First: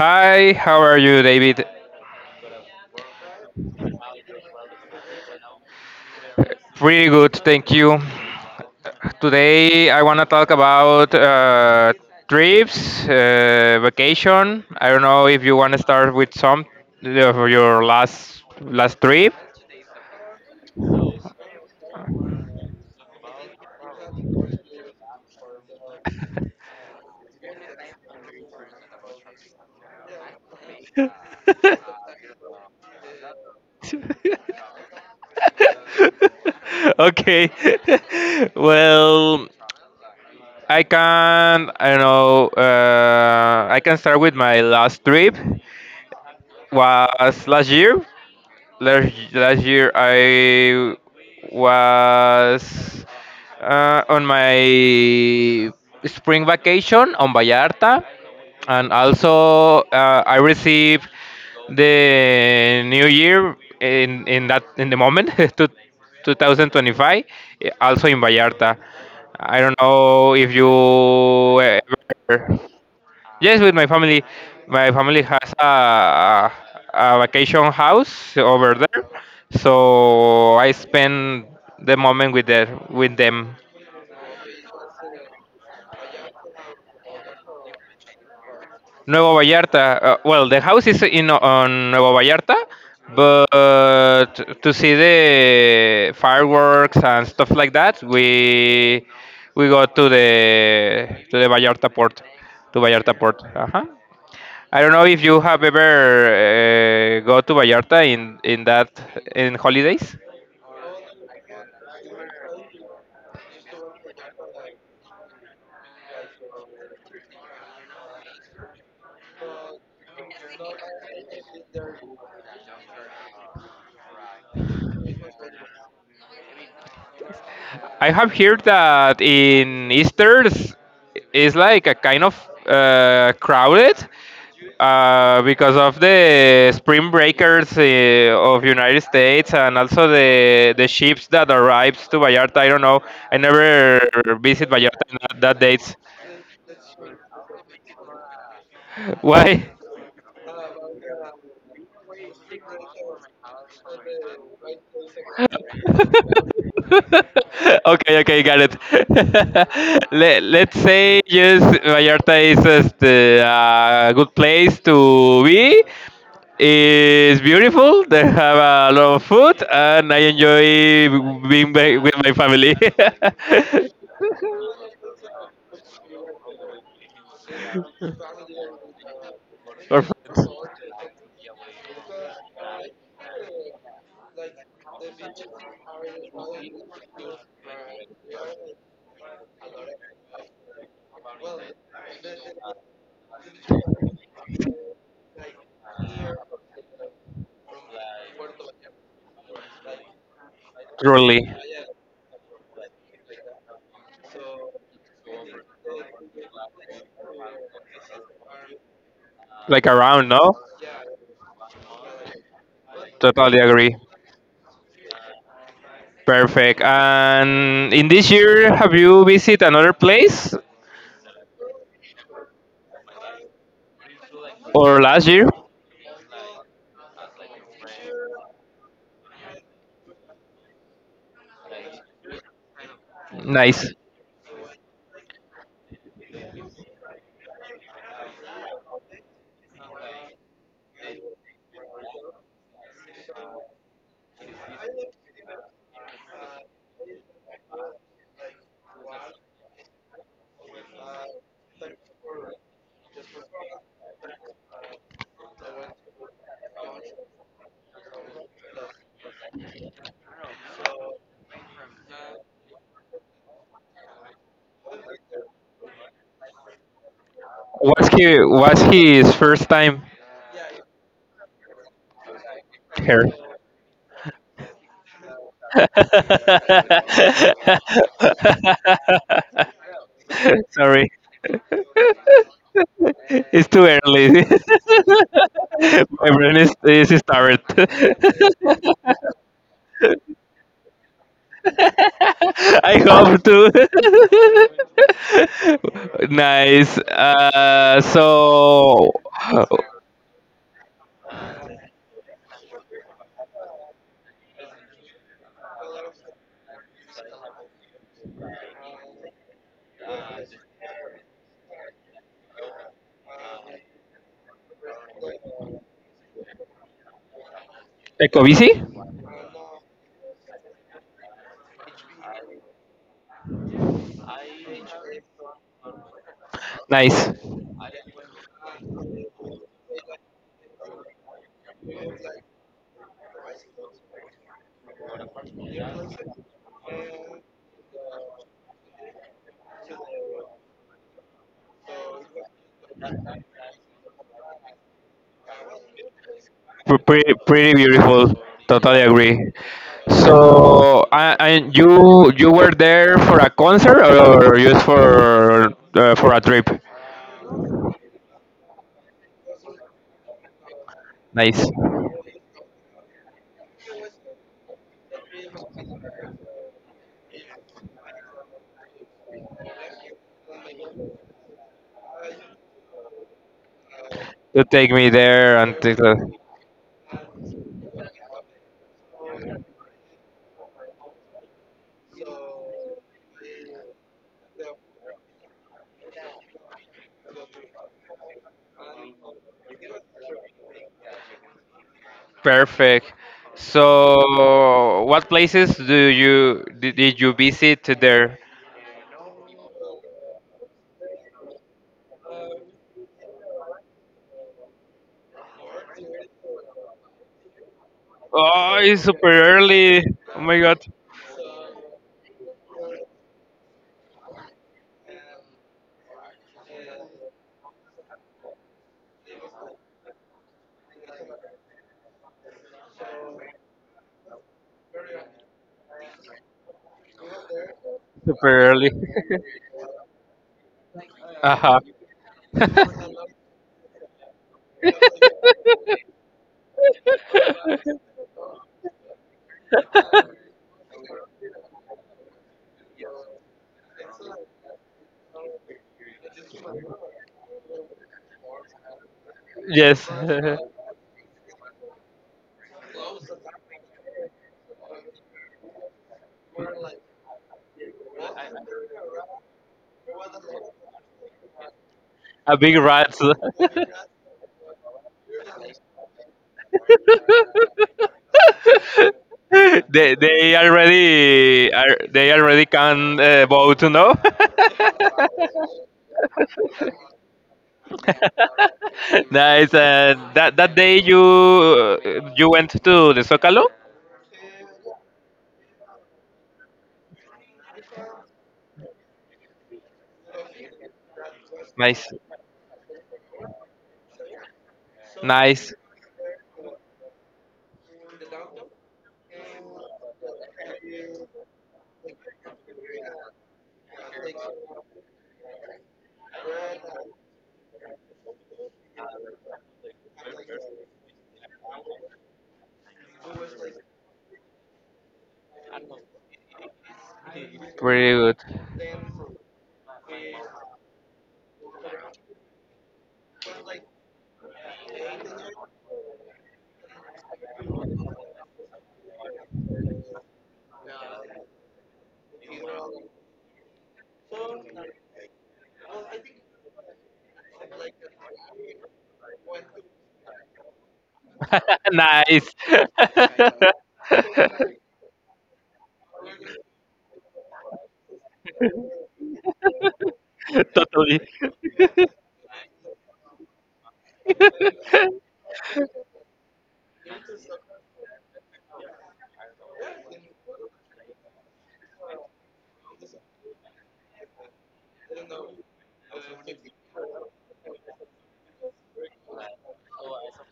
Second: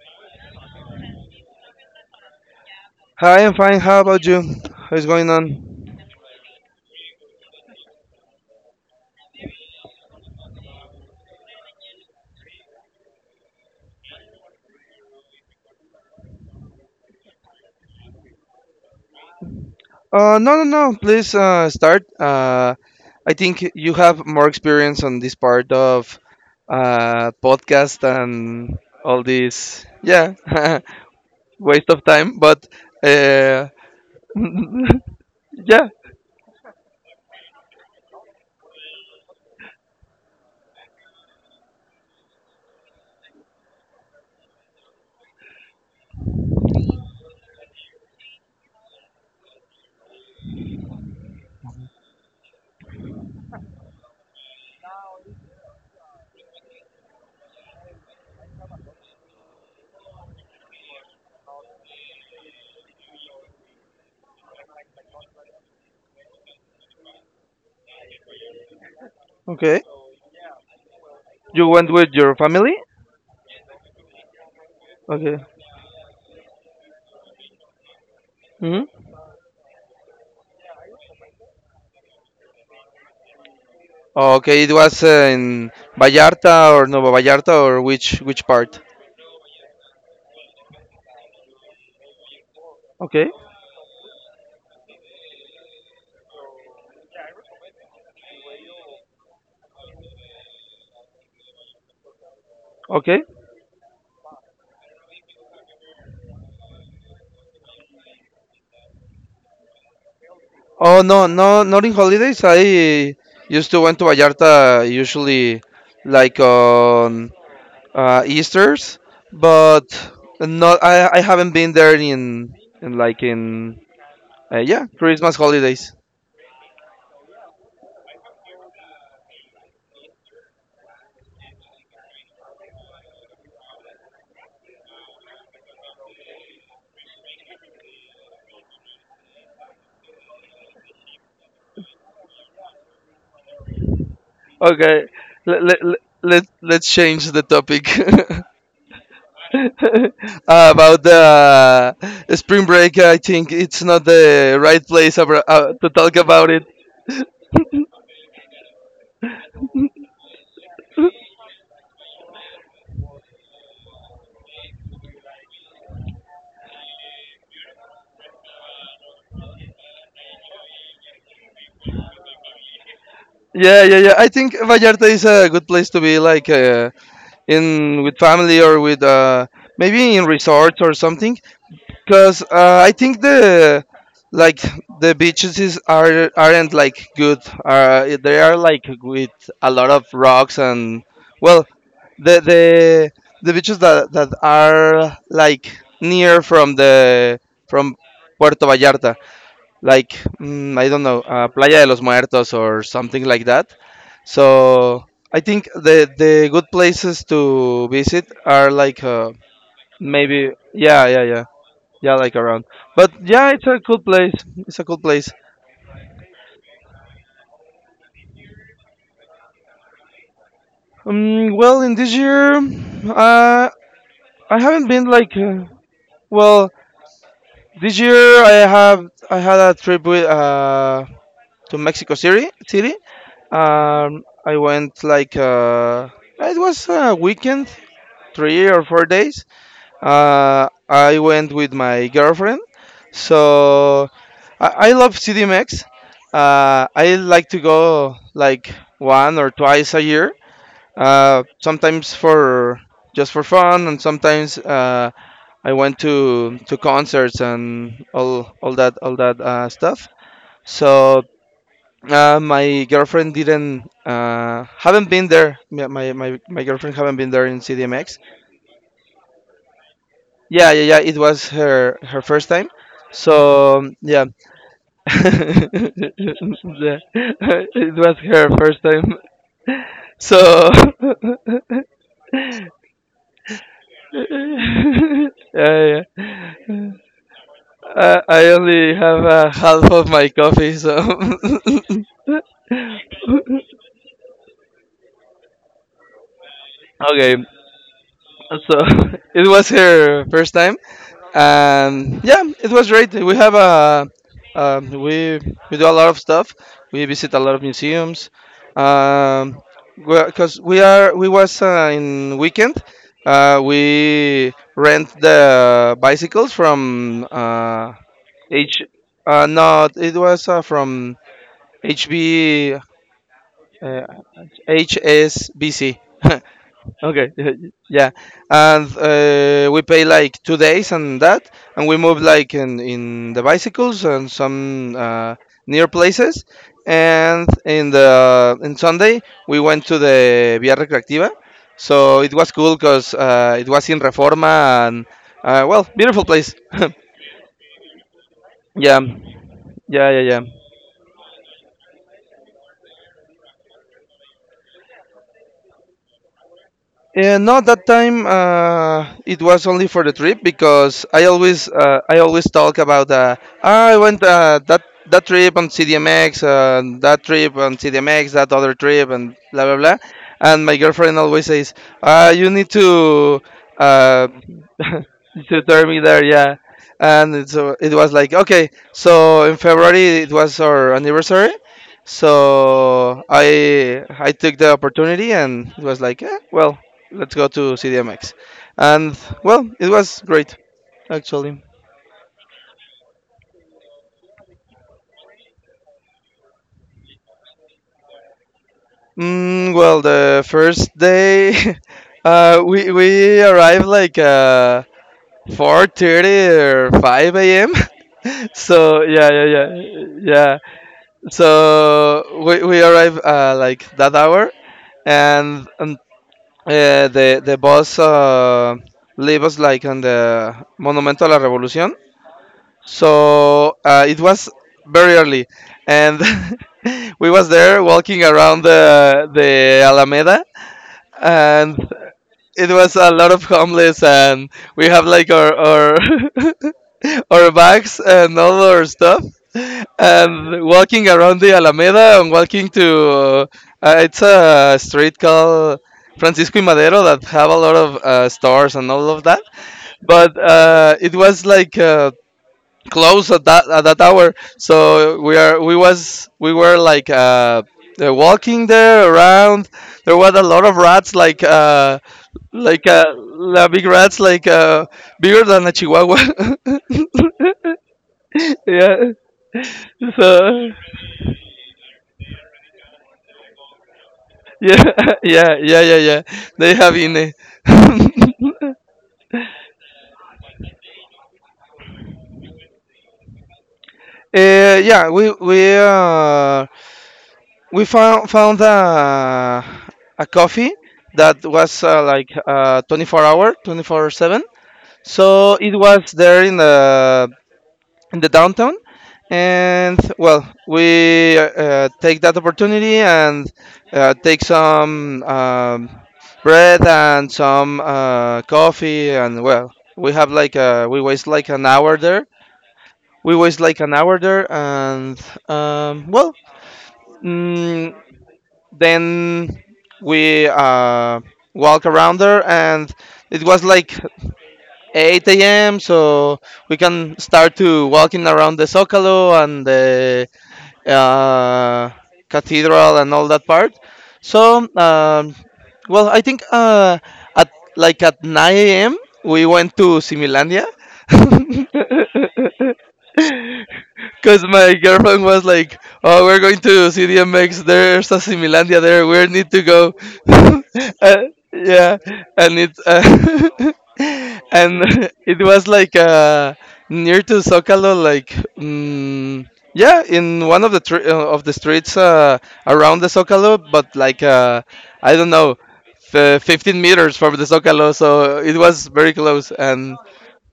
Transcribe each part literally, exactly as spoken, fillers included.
Hi, how are you, David? Hi, I'm fine. How about you? What's going on? Pretty good, thank you. Today I want to talk about uh, trips, uh, vacation. I don't know if you want to start with some of your last last trip. Uh, no, no, no. Please uh, start. Uh, I think you have more experience on this part of uh, podcast and all this. Yeah, waste of time. But uh, yeah, Okay. Well, I can I don't know. Uh, I can start with my last trip. Was last year. last last year I was uh, on my spring vacation on Vallarta, and also uh, I received the New Year in in that in the moment to two thousand twenty-five, eh, also in Vallarta. I don't okay. know if you You went with your ever. family? Yes, with my family. My family Okay. has a, a vacation house over there, hmm so I spend the moment with the, with them. Okay, it was uh, in Vallarta or Nueva Vallarta, or which which part? Nuevo Vallarta. Uh, well, the house is in on Nuevo Vallarta, Okay. but to see the fireworks and stuff like that, we we go to the to the Vallarta port, to Vallarta Okay. port. Uh-huh. I don't know if you have ever uh, go to Vallarta in in that in holidays. Oh no, no, not in holidays. I used to went to Vallarta usually like on uh, Easter's, but not. I I haven't been there in in like in uh, yeah Christmas holidays. I have heard that in Easter's is like a kind of uh, crowded uh, because of the spring breakers uh, of United States and also the the ships that arrives to Vallarta. I don't know. I never visit Okay, Vallarta in that, let that let dates. let let's change the topic, Why? about the spring break. I think it's not the right place abra- uh, to talk about it. Okay, okay, got it. Let, let's say yes, Vallarta is este, a good place to be. It's beautiful. They have a lot of food, and I enjoy being ba- with my family. Yeah, yeah, yeah. I think Vallarta is a good place to be, like uh, in with family or with uh, Or maybe in friends, resorts or something, because uh, I think the like the beaches is, are aren't like good, uh, they are like with a lot of rocks, and well, the the the beaches that, that are like near from the from Puerto Vallarta, like mm, I don't know, truly. uh, Playa de los Muertos or something like that. So I think the the good places to visit are like uh, Like around, maybe, no? yeah, yeah, yeah, yeah, like around. But yeah, Totally it's a agree. cool place. It's a cool place. Perfect. And in this year, have you visited another place Um, well, in this year, uh, I haven't or been last like year? uh, well, this year. I have I had a trip with uh, to Mexico City. City. Nice. Um, I went like uh, it was a weekend, three or four days. Uh, I went with my girlfriend. So I, I love C D M X. Uh, I like to go like one or twice a year. Uh, sometimes for just for fun, and sometimes uh, I went to to concerts and all all that all that uh, stuff. So uh, my girlfriend didn't uh, haven't been there. My, my my my girlfriend haven't been there in What's C D M X. he? What's his first time Yeah, yeah, yeah. It was her her first time. here? So um, yeah, yeah. It was her first time. So Sorry, it's too early. yeah, My yeah. brain is is started. I, I only have uh, half of my coffee, so I hope okay. to. Nice. Uh, So so, it was her first time. And yeah, it was great. We have a um, we we do a lot of stuff. We visit a lot of museums. um because we are we was uh, in weekend, uh, we rent the bicycles from uh, Ecovisi? h uh, no, it was uh, from hb uh, HSBC. Okay, Nice. yeah, and uh, we pay like two days and that, and we move like in in the bicycles and some uh, near places, and in the in Sunday we went to the Via Recreativa, so it was cool because uh, it was in Reforma and, uh, well, beautiful place. Pre- Pretty, pretty beautiful. Yeah, Totally agree. yeah, yeah, yeah. So, uh, and you you were there for a concert or just for uh, for a trip? Yeah, no, that time uh, it was only for the trip because I Nice. always uh, I always talk about, uh, "Ah, I went uh, that that trip on C D M X, uh, that trip on C D M X, that other trip, and blah blah blah." And my girlfriend always says, uh, "You need to uh, To take me there to and turn take me there." the- Yeah, and it- so it was like, okay, so in February it was our anniversary, so i i took the opportunity, and it was like, eh, well, let's go to CDMX. And, well, it was great, actually. perfect. So, what places do you did, did you visit there? Mm, well, the first day, uh, we we arrived like uh four thirty or five a m Oh, So it's yeah, super yeah, yeah, early. Oh yeah. my god, So we, we arrived uh, like that hour, and, and uh, the the bus uh, leave us like on the Monumento a la Revolucion, so uh, it was very early, and we was there walking super around early. the the Alameda, and Uh-huh. it was a lot of homeless, and we have like our, our our bags and all our stuff, and walking around the Alameda and walking to, uh, it's a street called Francisco y Madero that have a lot of uh, stores and all of that. Yes. But uh, it was like uh, close at that at that hour, so we are we was we were like uh, uh, walking there around. There was a lot of rats, like uh, A big like uh, rat. la- big rats, like uh, bigger than a chihuahua. Yeah, they they so already are they already can uh, vote, no? yeah, yeah, yeah, yeah, yeah. They have in it. Nice. Uh, that that day you you went to the Zocalo. Uh, yeah, we we uh, we found found a a coffee that was uh, Nice, like uh, twenty-four hour, twenty-four seven. So nice. it was there in the in the downtown. And well, we uh, uh, take that opportunity and uh, take some um, bread and some uh, coffee. And well, we have like uh we waste like an hour there. We waste like an hour there, and um, well, mm, Pretty good. then we uh, walk around there, and it was like eight a m. So we can start to walking around the Zocalo and the uh, cathedral and all that part. So, um, well, I think uh, at like at nine a m we went to Similandia. Nice. Because my girlfriend was like, "Oh, we're going to C D M X. There's a Similandia there. We need to go." Totally. uh, yeah, and it uh, and it was like uh, near to Zocalo, like mm, yeah, in one of the tr- uh, of the streets uh, around the Zocalo, but like uh, I don't know, f- fifteen meters from the Zocalo, so it was very close, and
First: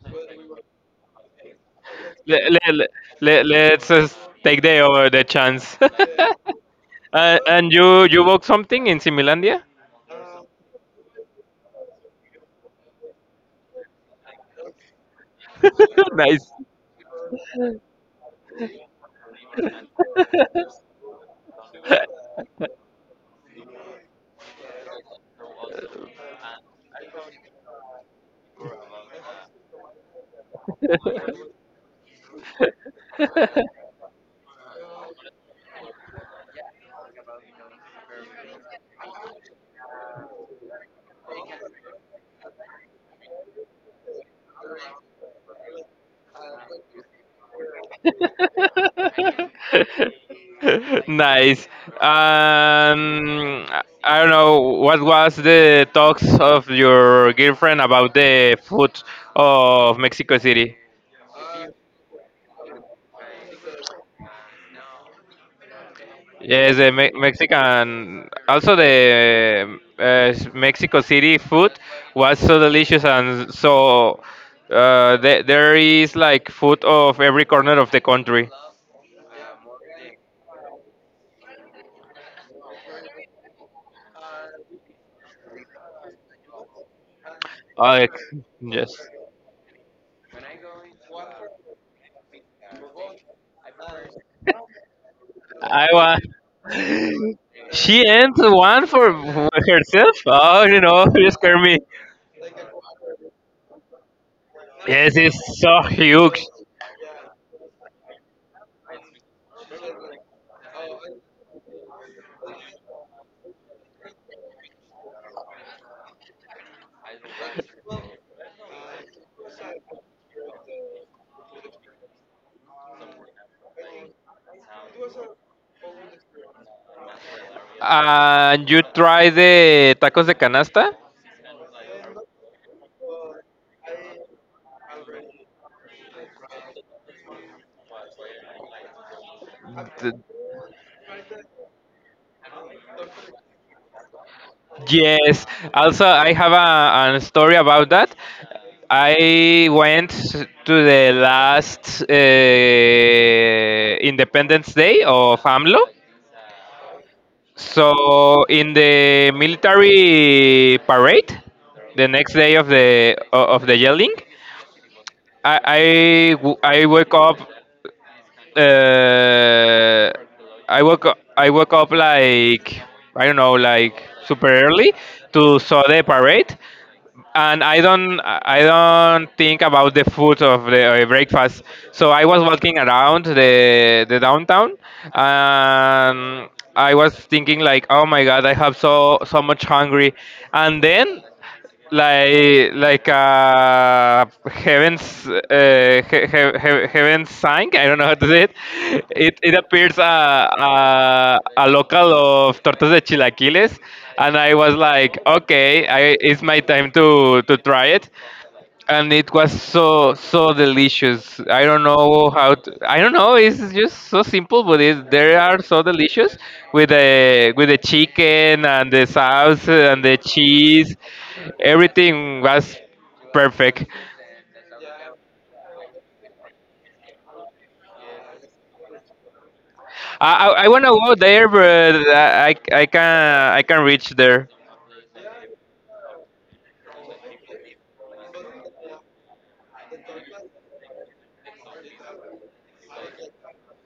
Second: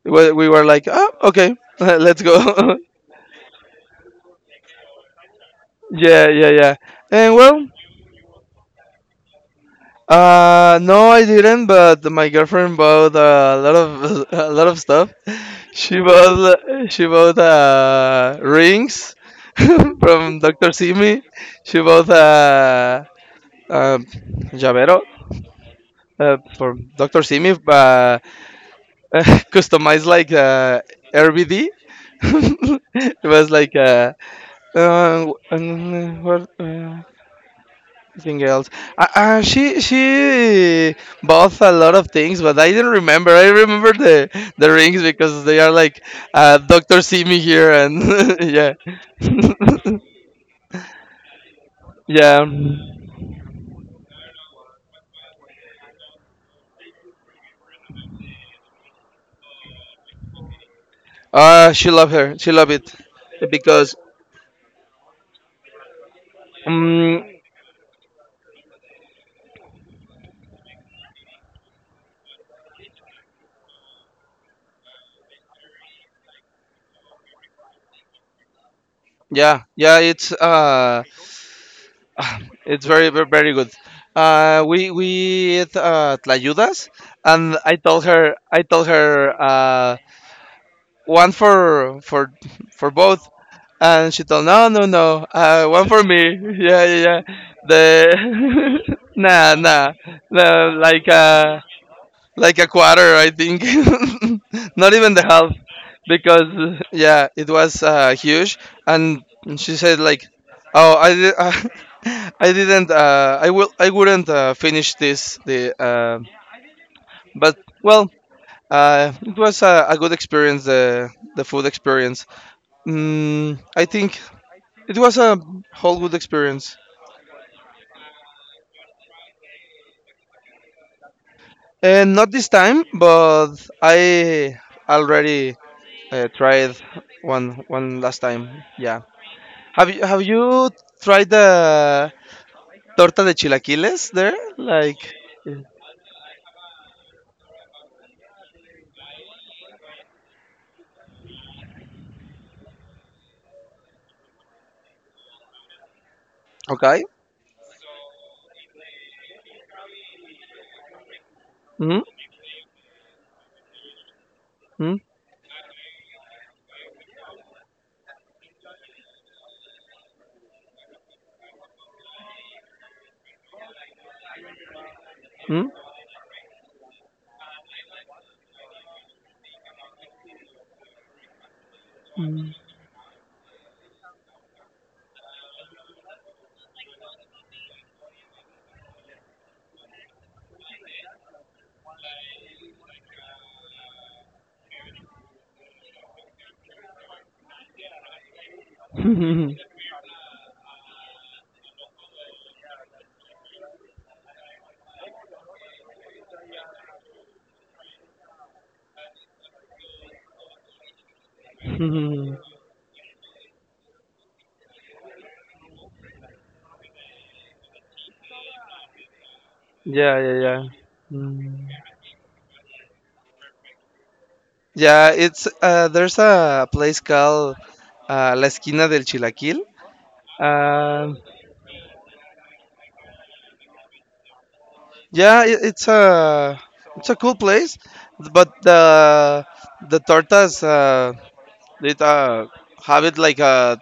we we were like, "Oh, okay, let's let, go." let, let, let's just take the over the chance. Yeah, yeah, yeah. And uh, well, and you you bought something in Similandia? uh, no, I didn't. But my girlfriend bought uh, a lot of a lot of stuff. She Nice. bought she bought uh, rings from Doctor Simi. She bought a uh, uh, llavero uh, from Doctor Simi, uh, customized like uh, R B D. It was like uh, uh, what, uh, nothing else. Uh, uh, she she bought a lot of things, but I didn't remember. I remember the the rings because they are like uh, Doctor See Me Here, and yeah. Nice. Yeah. Um, I I don't know what was the talks of your girlfriend about the food of Mexico City. Uh, she loved her. She loved it because, Yes, the Me- um, Mexican, also the uh, Mexico City food was so delicious and so uh, the there is like food of every corner of the country. yeah, yeah. It's uh, it's very, very, very good. Uh, we we ate uh, tlayudas, and I told Alex, her I told yes. her uh, one for for for both. And she told, no, no, no, uh, I one for me. want. Yeah, yeah, yeah. The She ends one for nah, nah, herself. Oh, nah, you know, like you scare a me. like a quarter, I think. Not even Yes, the half, it's so huge. because yeah, it was uh, huge. And she said like, "Oh, I did, uh, I didn't, uh, I will, I wouldn't uh, finish this." The, uh, but well, uh, it was a, a good experience. The the food experience. Mm, I think it was a whole good experience, And you try the tacos de canasta? and not this time, but I already uh, tried one one last time. Yeah, have you Th- have you tried the torta de chilaquiles there? Like, Yes. Also, I have a, a story about that. I went to the last uh, Independence Day of AMLO. okay. So in the military parade, Mm the next day of the o- of the yelling, -hmm. I I, w- I woke up. Uh, I woke up, I woke up like I don't know like super early to Mm saw the parade, and I don't I don't think about the food of the uh, breakfast. So I was walking around the the downtown, and I was thinking like, oh my god, I have so so much hungry, and then like like uh heavens uh, he, he, he- heaven sang. I don't know how to say it. It, it -hmm. appears a, a a local of tortas de chilaquiles and I was like, okay, I, it's my time to to try it, and it was so so delicious. I don't know how to, I don't know. It's just so simple, but it, they are so delicious with the with the chicken and the sauce and the Yeah, yeah, yeah. cheese. Mm. Everything was perfect. Yeah, it's uh, there's a place called uh, La Esquina del Chilaquil. I I, I wanna go Um there, but I I can I can reach there. Yeah, it, it's a it's a cool place, but the the tortas uh, it uh, have it like uh,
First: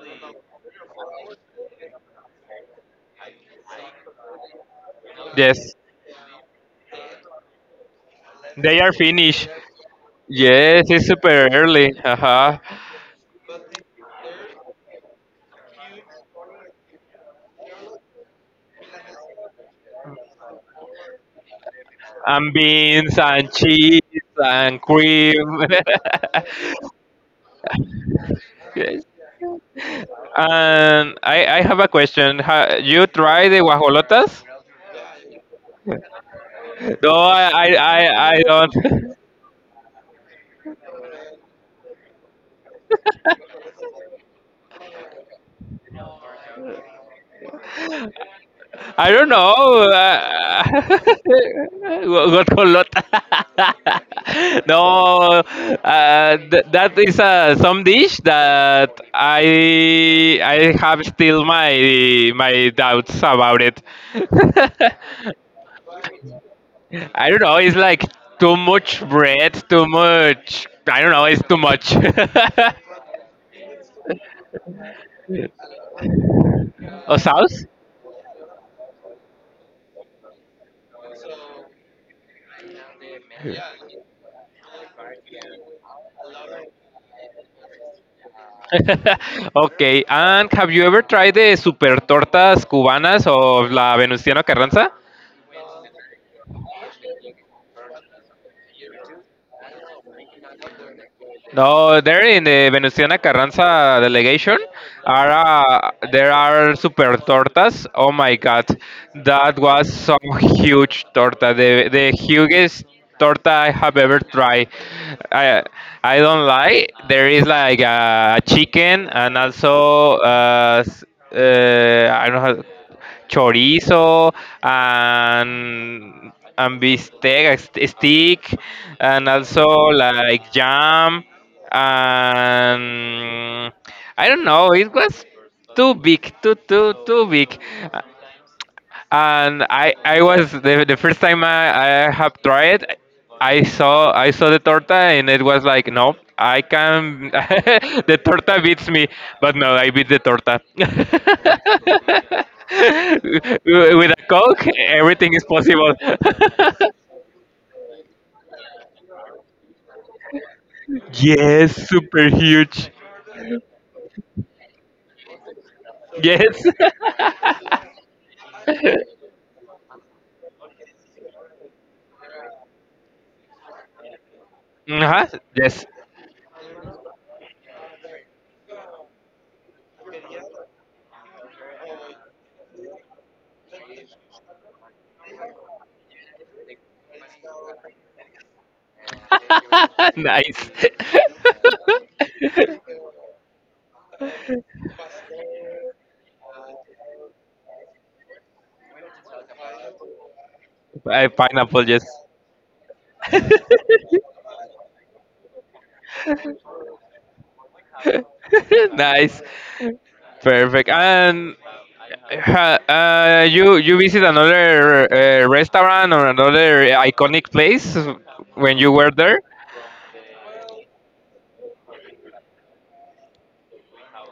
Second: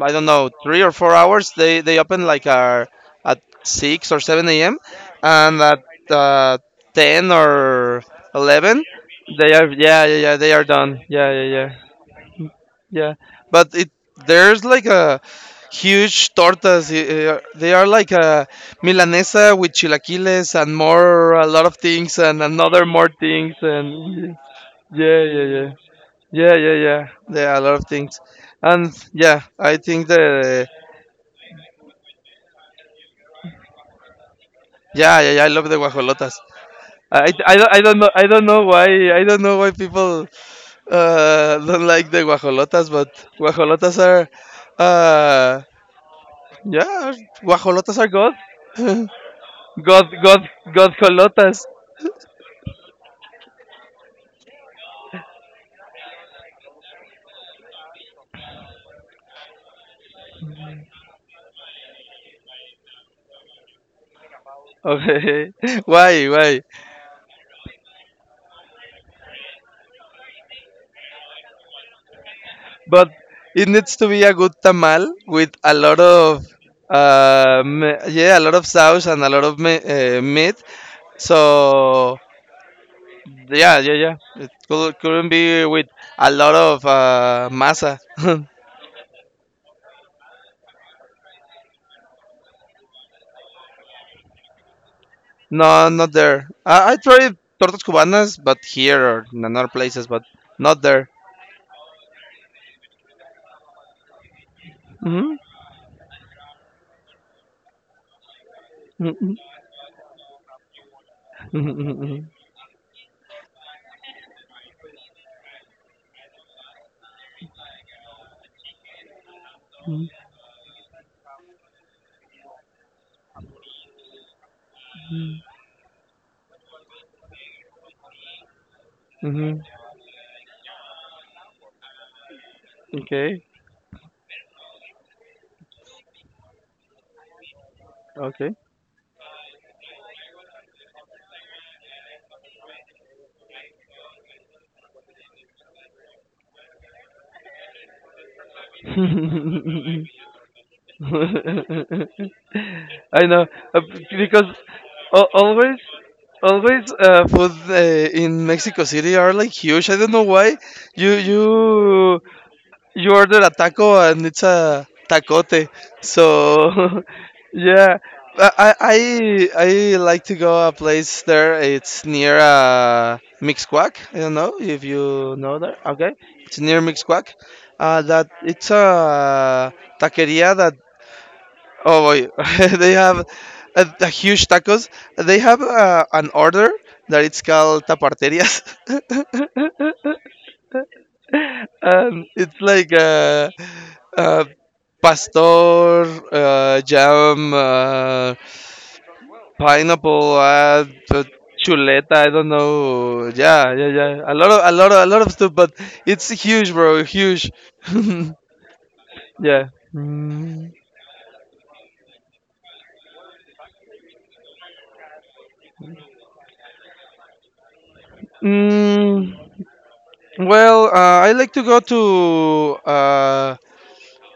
I don't know, three or four hours. They they open like uh, at six or seven a m, and Yes, at uh, ten or they eleven are finished. they are, yeah, yeah, yeah, they are Yes, done, it's yeah, yeah, super yeah. early. Uh-huh. Yeah, but it there's like a huge tortas. eh, They are like a milanesa with chilaquiles and more, a lot of things, and And another more beans and things, cheese and and yeah, yeah, cream. yeah, yeah, yeah, yeah, yeah, a lot of things. And Yes. yeah, I think the, And I, I have a question. Ha, you try the guajolotas? yeah, yeah, yeah, I love the guajolotas. No, I, I, I, don't- I, I don't know, I I, I don't know don't. why I don't know why people uh, don't like the guajolotas, but guajolotas are uh, yeah, guajolotas are good. I don't know. God, God, Uh, God jolotas. gu- guajolota. No, uh, th- that is uh, some dish that I I have still my my doubts about it. Okay. Why, why? I don't know. It's like too much bread, too much. I don't know. It's too much. But it needs to be a good tamal with a lot of, Or uh, sauce. me- yeah, a lot of sauce and a lot of me- uh, meat. So, yeah, yeah, yeah. It could, couldn't be with a lot of uh, masa. Okay. And have you ever tried the super tortas cubanas of La Venustiano Carranza? No, not there. I, I tried tortas cubanas, but here or in other places, but not there. No, there in the Venustiana Carranza delegation are Hmm. uh, there are super tortas. Oh my god, Hmm. that was some huge torta, the the Hmm. hugest torta I have ever tried. I I don't lie. There is like a chicken and Hmm. also uh, s- uh, I don't know how chorizo and and bistec st- stick and Hmm. also like jam Okay. and I don't know it was too big too too too big Okay. and I I was the, the first time I, I have tried I saw I saw the torta and it was like no I can the torta beats me but I no I beat the torta know, uh, with a because coke al- everything is always, possible always uh, food uh, in Mexico City are like huge. I don't know why. You yes you super huge you order a taco and it's a tacote. yes So yeah, I I I I like to go a place there. It's near uh, Mixquack. I don't know if uh-huh. you know that. Yes Okay, it's near Mixquack. Uh, that it's a taqueria that, oh boy, they have a, a huge tacos. They have uh, an order that it's called taparterias, nice and it's like uh, uh, pastor, uh, jam, uh, pineapple, uh, t- Uh, pineapple yes chuleta. I don't know. Yeah, yeah, yeah. A lot of, a lot of, a lot of stuff, but it's huge, bro. Huge. nice. Yeah. Mm. Perfect. And ha- uh, you you visit another uh, restaurant or another iconic place when you were Mm, there? well, uh, I like to go to uh,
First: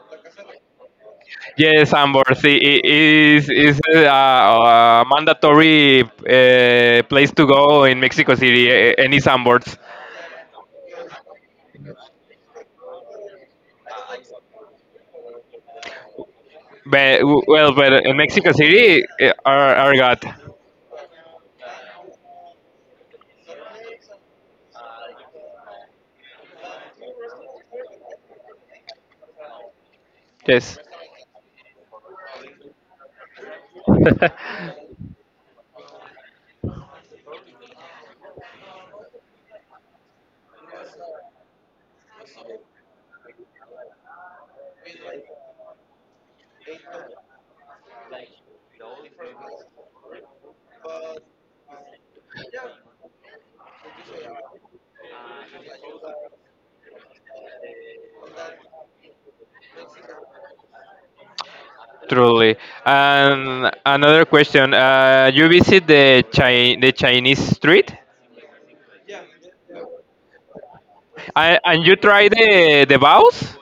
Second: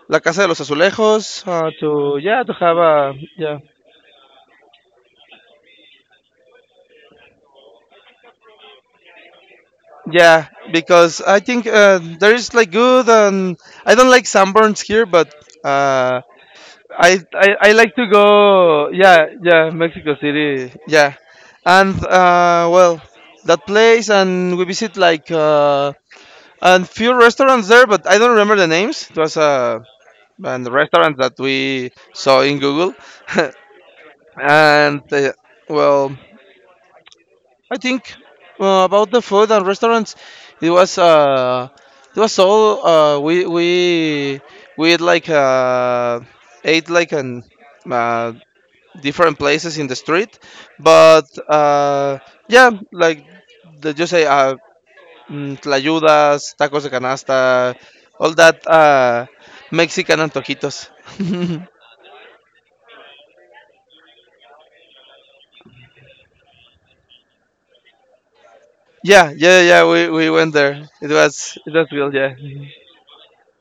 La Casa de los Azulejos uh, Yes, to, Ambor. yeah, to See, have it a is yeah, is a, a mandatory uh, place to go in Mexico City. Eh, any Sambors. yeah, because I think uh, there is like good. And I don't like sunburns here, but uh, I, But, I I well, like to but in Mexico go, City, yeah, eh, yeah, are are Mexico God. City, yeah. And uh, well that place, and we visit like uh, and few restaurants there, but I don't remember the names. It was uh, and the Yes. restaurant that we saw in Google. and uh, well I think uh, About the food and restaurants, it was uh, it was all uh, we we we ate like uh, ate like an uh, different places in the street, but uh, yeah, like, the, you say, uh, mm, tlayudas, tacos de canasta, all that uh, Mexican antojitos. Truly. And another question. Uh, you visit the Chi- the Chinese street, Yeah, yeah, yeah. We, we went there. It was and, it and was you real. try Yeah. the the baos.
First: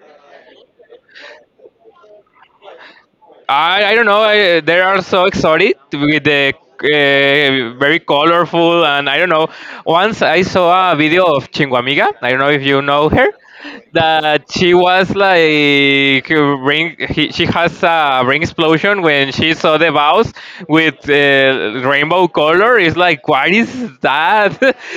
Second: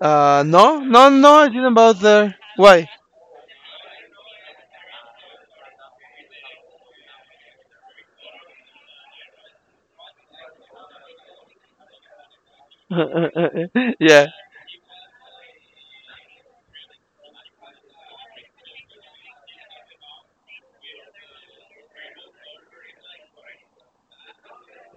Uh, no, no, no, I didn't bother. Why? I, I don't know. I, they are so exotic with the uh, very colorful and I don't know. Once I saw a video of Chinguamiga. I don't know if you know her. Yeah. That she was like ring. He, she has a ring explosion when she saw the bows with uh, rainbow color is like what is that?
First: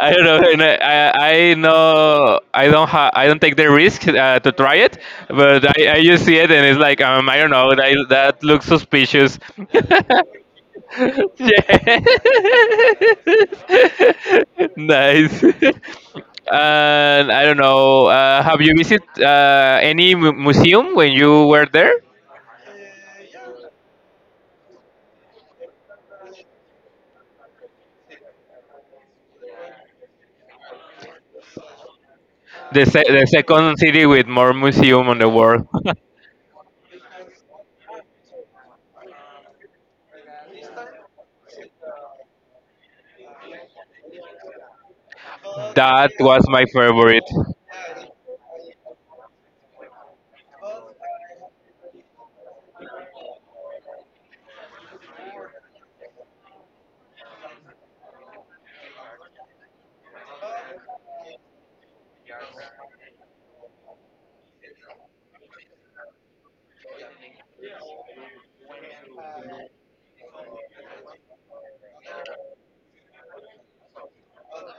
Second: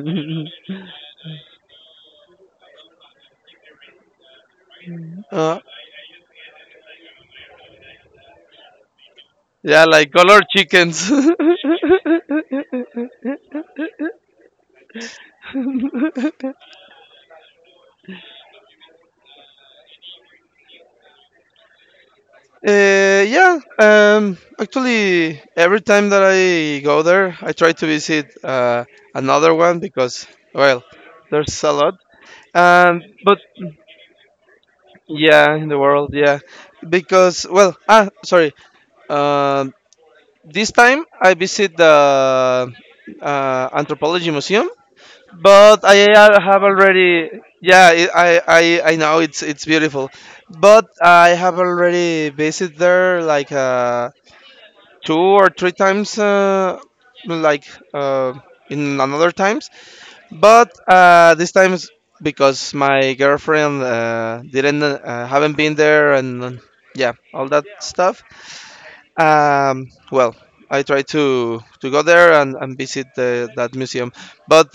I don't know. And I, I I know I don't ha- I don't take the risk uh, to try it, Uh, but I, I just see it and it's like um I don't know that that looks suspicious. yeah, like colored chickens. Yeah. Nice. And I don't know. Uh, have you visited uh, any mu- museum when you were there? Uh, yeah, um, Actually, every time that I go there, I try to visit uh, another one, because, well, there's a lot. The, se- Um, the but second city with more museum on the yeah, world. in the world, yeah, because, well, ah, sorry. Um, This time I visit the uh, anthropology museum, but That I was al- my have favorite. already, yeah, it- I, I I know it's it's beautiful, but I have already visited there like uh, two or three times uh, like uh, in another times, but uh, this time is because my girlfriend uh, didn't uh, haven't been there. And yeah, all that stuff. um, well, I try to to go there and, and visit the, that museum, but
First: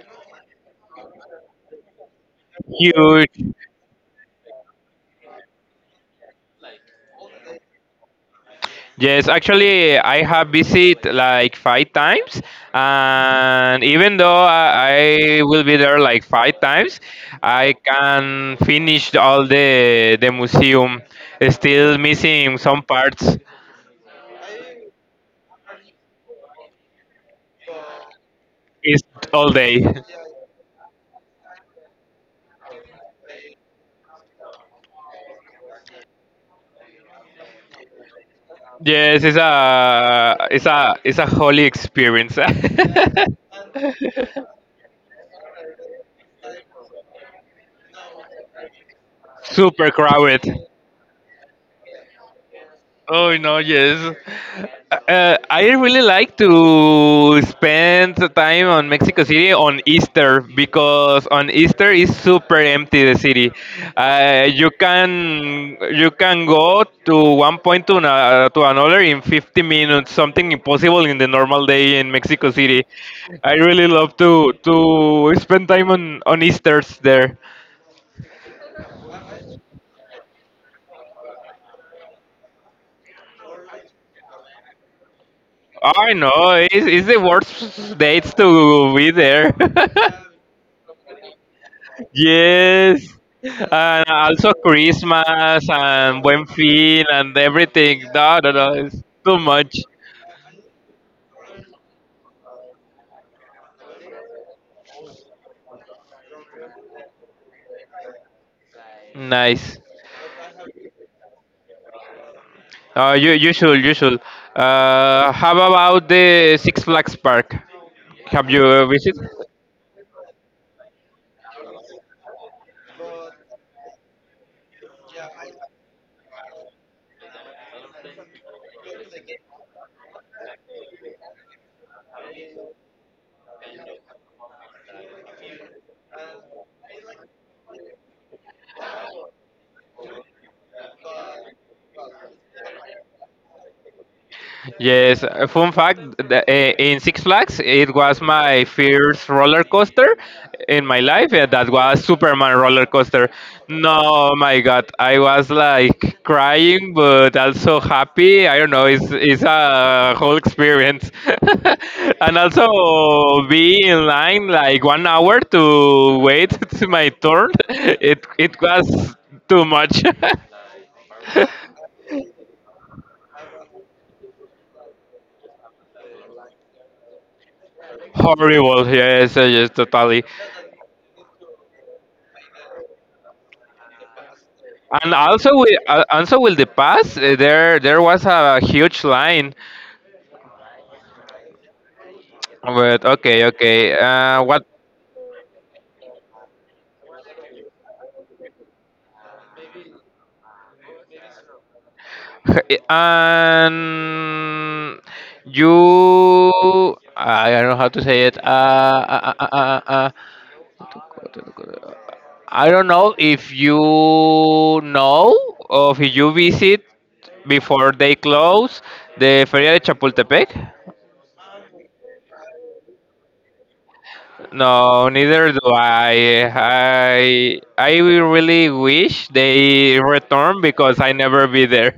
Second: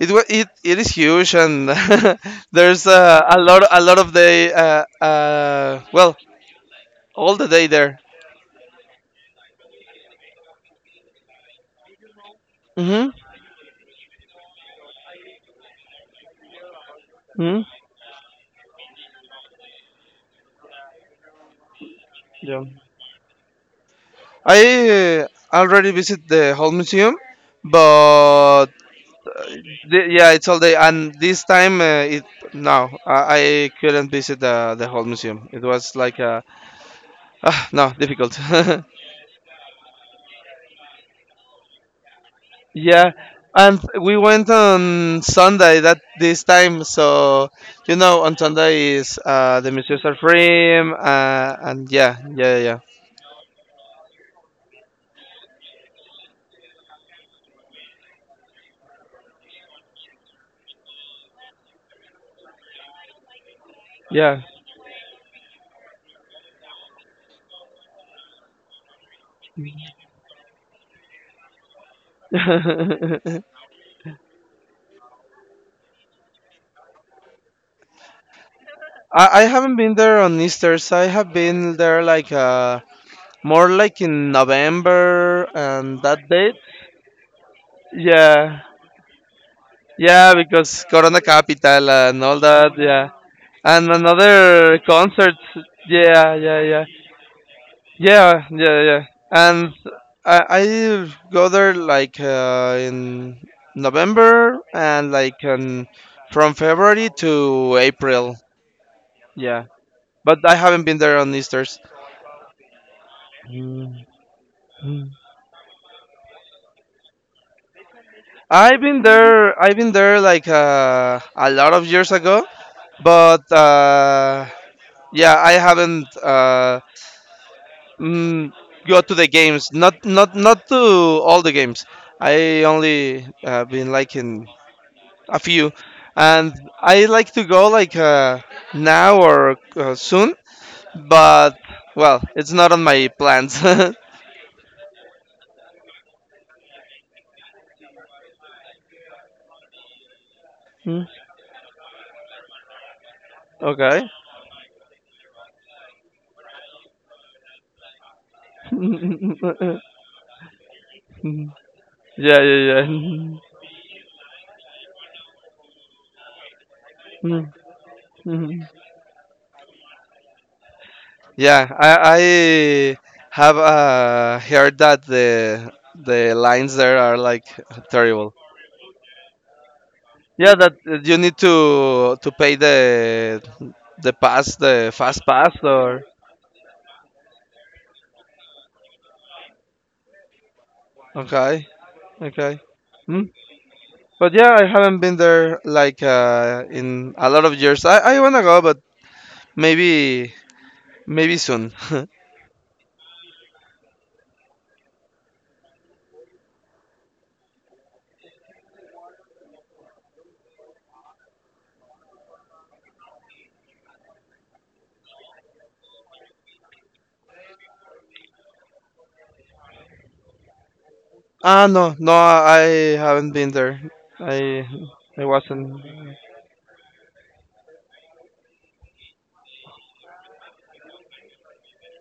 it wa- it, it is huge and there's uh, a Huge. lot a lot of the uh, uh, well all the day there. Yes, actually, I have visited like five times, Hmm. and even though I, I will be there like five times, Hmm. I can finish all the the museum. Still missing Yeah. some parts. I uh, already visit the whole museum, but It's all day. the, yeah, it's all day. And this time, uh, it no, I, I couldn't visit the the whole museum. It was like uh, ah, no difficult. Yes, it's a it's a it's a holy experience. Yeah, and we went on Sunday that this time. So you know, on Sunday is uh, the Super museums are crowded. free, uh, and yeah, yeah, yeah, Oh no, yes. Uh, I really like to spend the time on Mexico City on Easter because on Easter is super empty the city. yeah. Uh, you can you can go to one point to, na- to another in fifty minutes, something impossible in the normal day in Mexico City. I really love to to spend time on on Easter's there. I I haven't been there on Easter, so I have been there like uh more like in November and I that know date. it's, it's the worst dates Yeah, to be there. yeah, because Corona Capital and all that. Yeah, Yes, and and also another concert. Christmas and Yeah, Buen yeah, yeah. Fin and everything. No, Yeah, no, no, yeah, yeah. it's too And much. I, I go there like uh, in November and like um, from February to April. Yeah, Nice. but I haven't been there on Easter's. Uh, you you should you Mhm. should. Uh, how about the Six Flags Park? Have I've you been visited? there. I've been there like uh, a lot of years ago, but uh, yeah, I haven't uh, mm, go to the games. Not not not to all the games. I only uh, been like in a few, and I like to go like uh, now or uh, soon, but, well, it's not on my plans. Yes, uh, fun fact, the, uh, in Six Flags, it was my first roller coaster in my Mm. life, and that was Superman roller coaster. Okay. No, my God, I was like crying, but also happy. I don't know, it's, it's a whole experience. Yeah, And yeah, yeah. also be in line like one hour to wait to my turn. It, it was too much. Yeah, I, I have uh, heard that the the lines there are like terrible. Horrible, yes, yes, totally. Yeah, that uh, you need to to pay the the pass, the And fast pass, also, with, or uh, also with the pass, uh, there there was a huge line. okay, okay. But okay, okay. But Uh, yeah, I what? haven't been there like uh, in a lot of years. I, I wanna go, but maybe, maybe soon. And you, I don't know how to say it. Uh, uh, uh, uh, uh, uh, I don't know if you know or if you visit before they close the Feria de Chapultepec. Ah, no, no, I haven't been there. I No, I neither do wasn't. I. I I really wish they return because I never be there.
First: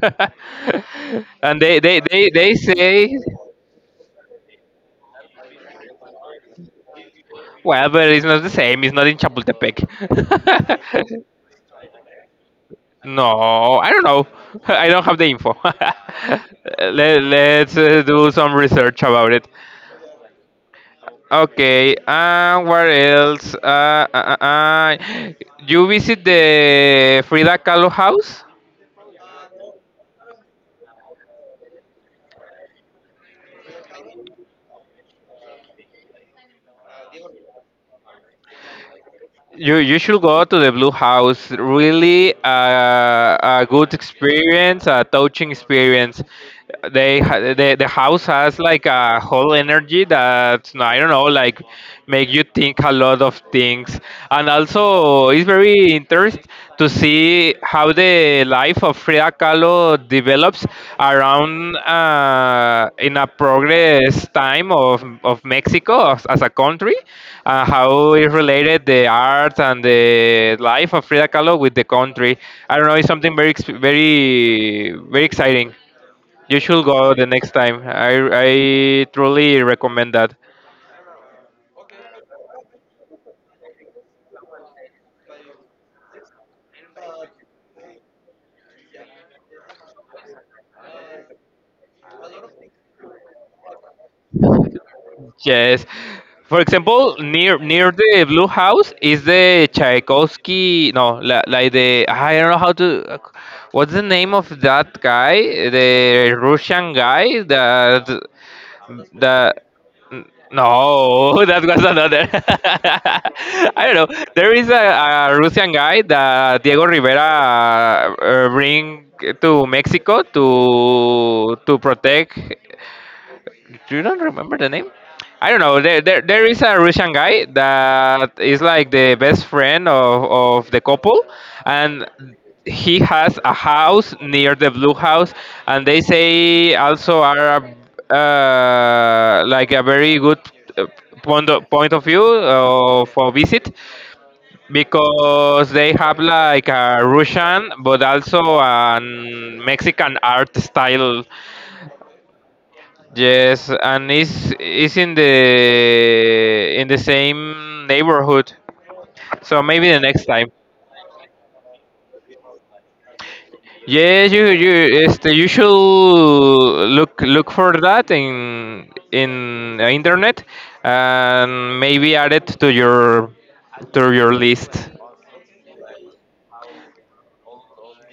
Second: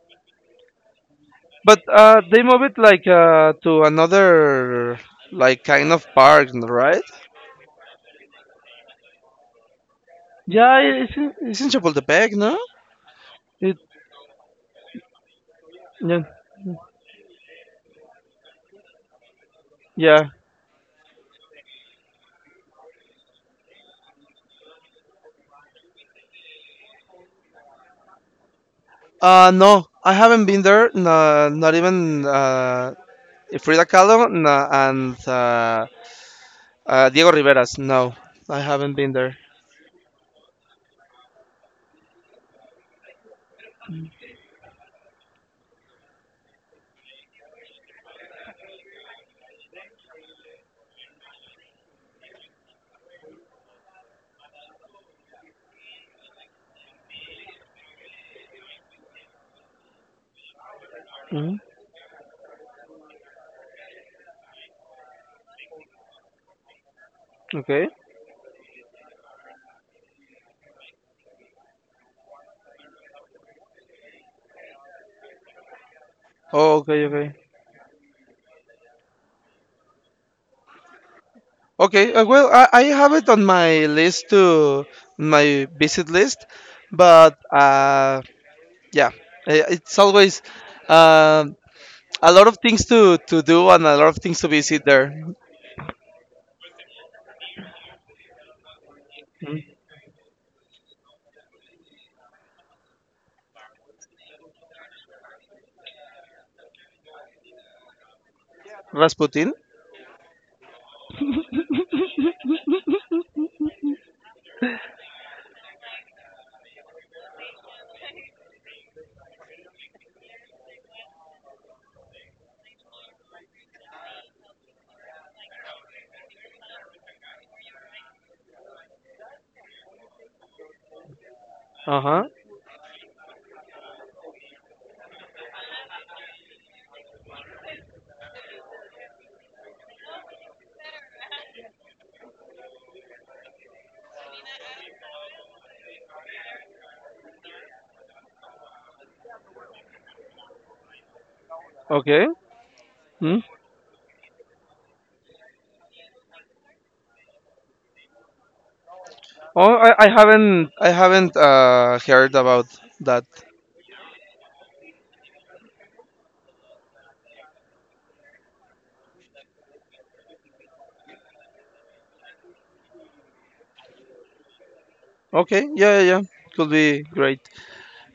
And they, But they, uh, they, they they moved it like say, uh, to another, like, kind of park, right? well, but it's not the same. It's not in Chapultepec. Yeah, it's in, it's in Chapultepec, no? It, No, I don't know. I don't have the info. yeah, Let, let's uh, do some research about it. yeah. Okay, uh, what else? Uh, uh, uh, uh, you visit the Frida Kahlo house? Uh, no, I haven't been there. No, not even uh, Frida Kahlo, no, and uh, uh, Diego Rivera's. No, I haven't been there. You you should go to the Blue House. Really, uh, a good experience, a touching experience. They ha- the the house has like a whole energy that, I don't know, like make you think a lot of things, and also it's very interesting to see how the life of Frida Kahlo develops Hmm. around uh, in a progress time of, of Mexico as, as a country, uh, Okay. how it related the art and the life of Frida Kahlo with the country. I don't know, it's something very ex- very very exciting. You Oh, should okay, go the okay. next time. I, I truly recommend that. Okay, uh, well, I, I have it on my list, to my visit list, but uh, yeah, i- it's always uh, a lot of things to, to do, and a lot of things to visit there. Yes. For example, near near the Blue House is the Mm. Tchaikovsky. No, li- like the, I don't know how to. What's the name of that guy? The Russian guy that Rasputin. the. No, that was another. I don't know. There is a, a Russian guy that Diego Rivera, uh, bring to Mexico to to protect. Do you not remember the name? I don't know. There, there, there is a Russian guy that is like the best friend of, of the couple, Uh and huh. he has a house near the Blue House, and they say also are, uh, like a very good, uh, point of, point of view, uh, for visit because they have like a Russian but also a Mexican art style. Okay. Mm. Yes, and it's it's in the in the same neighborhood. So Oh, maybe I, the I next time. haven't, I haven't uh, heard about that. Yes, you you este, you should look look for that in in uh, internet and maybe add it to your to your list. Okay. Yeah, yeah, yeah. Could be great.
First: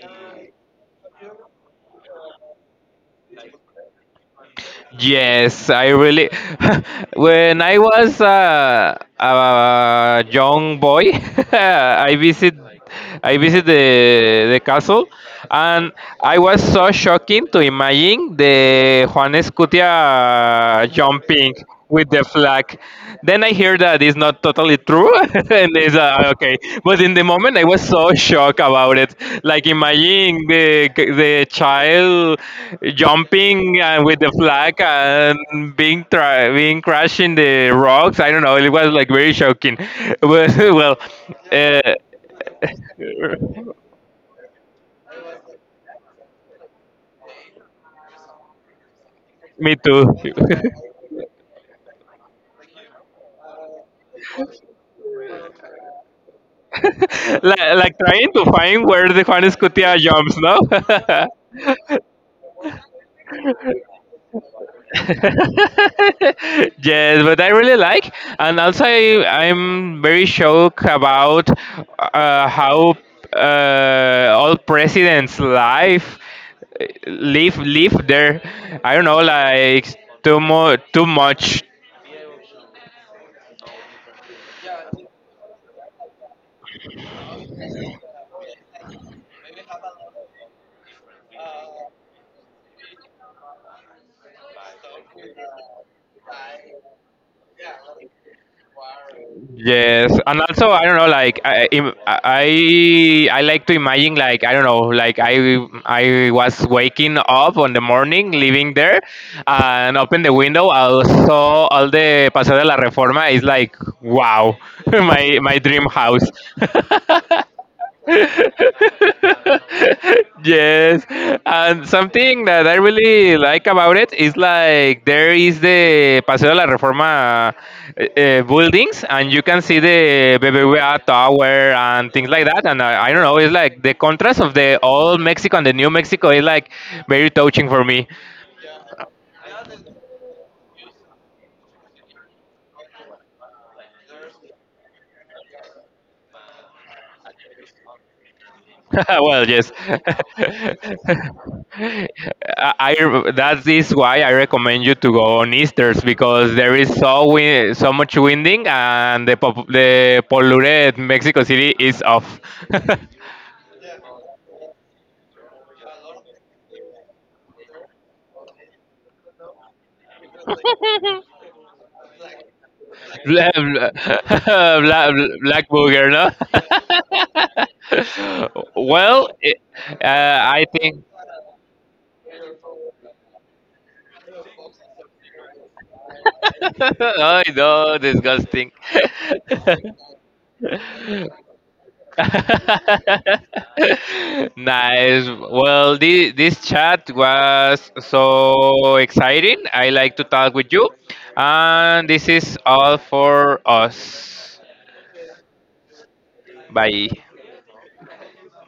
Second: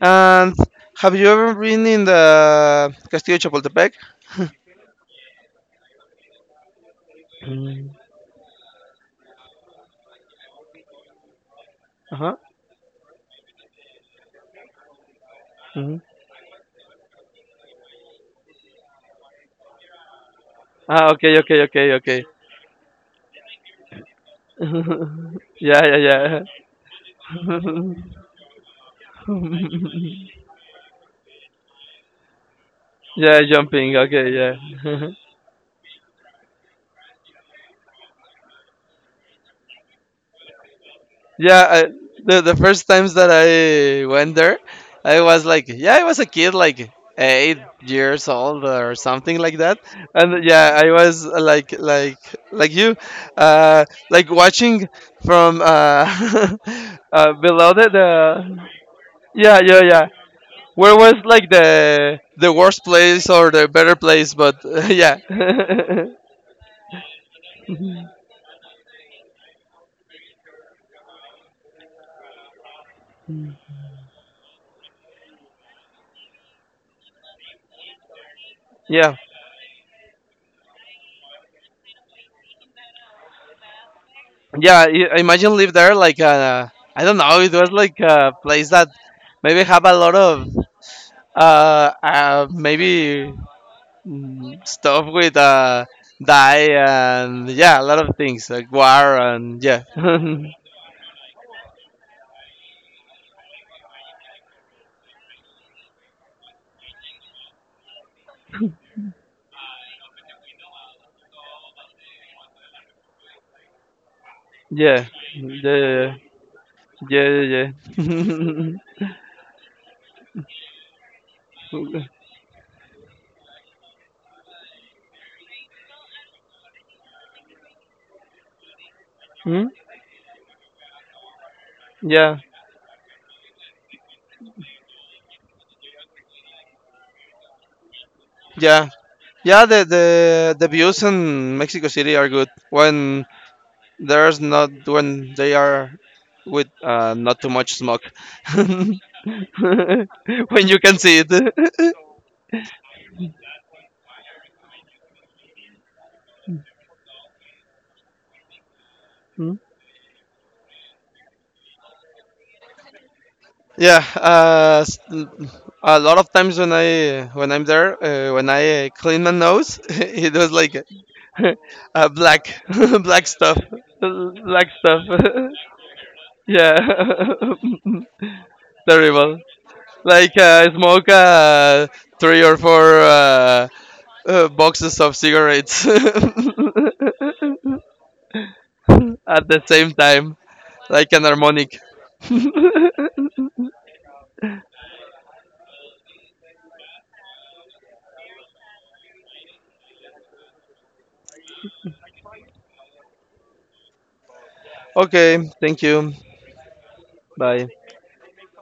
And have you ever been in the Castillo de Chapultepec? Yes, I really. When I Mm. was, uh, a young boy, I Uh-huh. visit, I visit the the castle, and Hmm. I was so shocking to imagine the Juan Escutia Ah, okay, jumping okay, okay, with okay. the flag. Then I hear that it's not totally true, and Yeah, it's, yeah, uh, okay. yeah. But in the moment, I was so shocked about it. Like imagine the the child Yeah, jumping jumping. and with the Okay, flag yeah. and being tra- being crashed in the rocks. I don't know. It was like very shocking. Well, well Yeah, I, uh, the the first times that I went there, I was like, yeah, I was a kid, like eight years old or something like me that, too. and yeah, I was uh, like like like you, uh, like watching from uh, uh like, below the, like trying to the find where the Juan yeah, yeah, Escutia yeah. jumps, no? Where was like the the worst place or the better place? But yeah, Yes, but I really like, and also, I, I'm very shocked about, uh, how, uh, all presidents' life, uh, live live there. I don't yeah. know, like too mo- too much. Yeah, i- imagine live there like uh, I don't know. It was like a place that maybe have a lot of uh, uh maybe mm, stuff with uh dye, and yeah, a lot of things like war, and yeah, Yes, and also I don't know, like I im- I I like to imagine, like, I don't know, like I I was waking up on the morning, living there, and open the window, I saw all the Paseo de la Reforma. It's like wow, yeah, my my dream yeah, house. yeah, yeah. Yeah. Yes, and something that I really like about it is like there is the Paseo de la Reforma, uh, uh, buildings, and you can Hmm? see the B B V A tower and things Yeah, like that. And I, I don't know, it's like the contrast of the old Mexico and the new Mexico is like very touching for me. yeah, yeah. The the the views in Mexico City are good. When there's not, when they are with uh, not too much smoke. Well, yes. When you can see it. I, I- that is why I recommend you to go on Easter's because there is so wi- so much winding and the Hmm. pop- the polluted Mexico City is off. Yeah, uh, s- a lot of times when I, when I'm there, uh, when I clean my nose, it was like uh, black, black Bla- stuff, bla- black stuff. bla- black booger, Yeah. no? Well, Terrible. it, Like uh, I uh, I think. smoke uh, three or four uh, uh, boxes of cigarettes Oh no, disgusting. at the same time, like an harmonic. Nice. Well, this, this chat was so exciting. I like to talk with you. And this is all for us. Okay, thank you. Bye. Bye.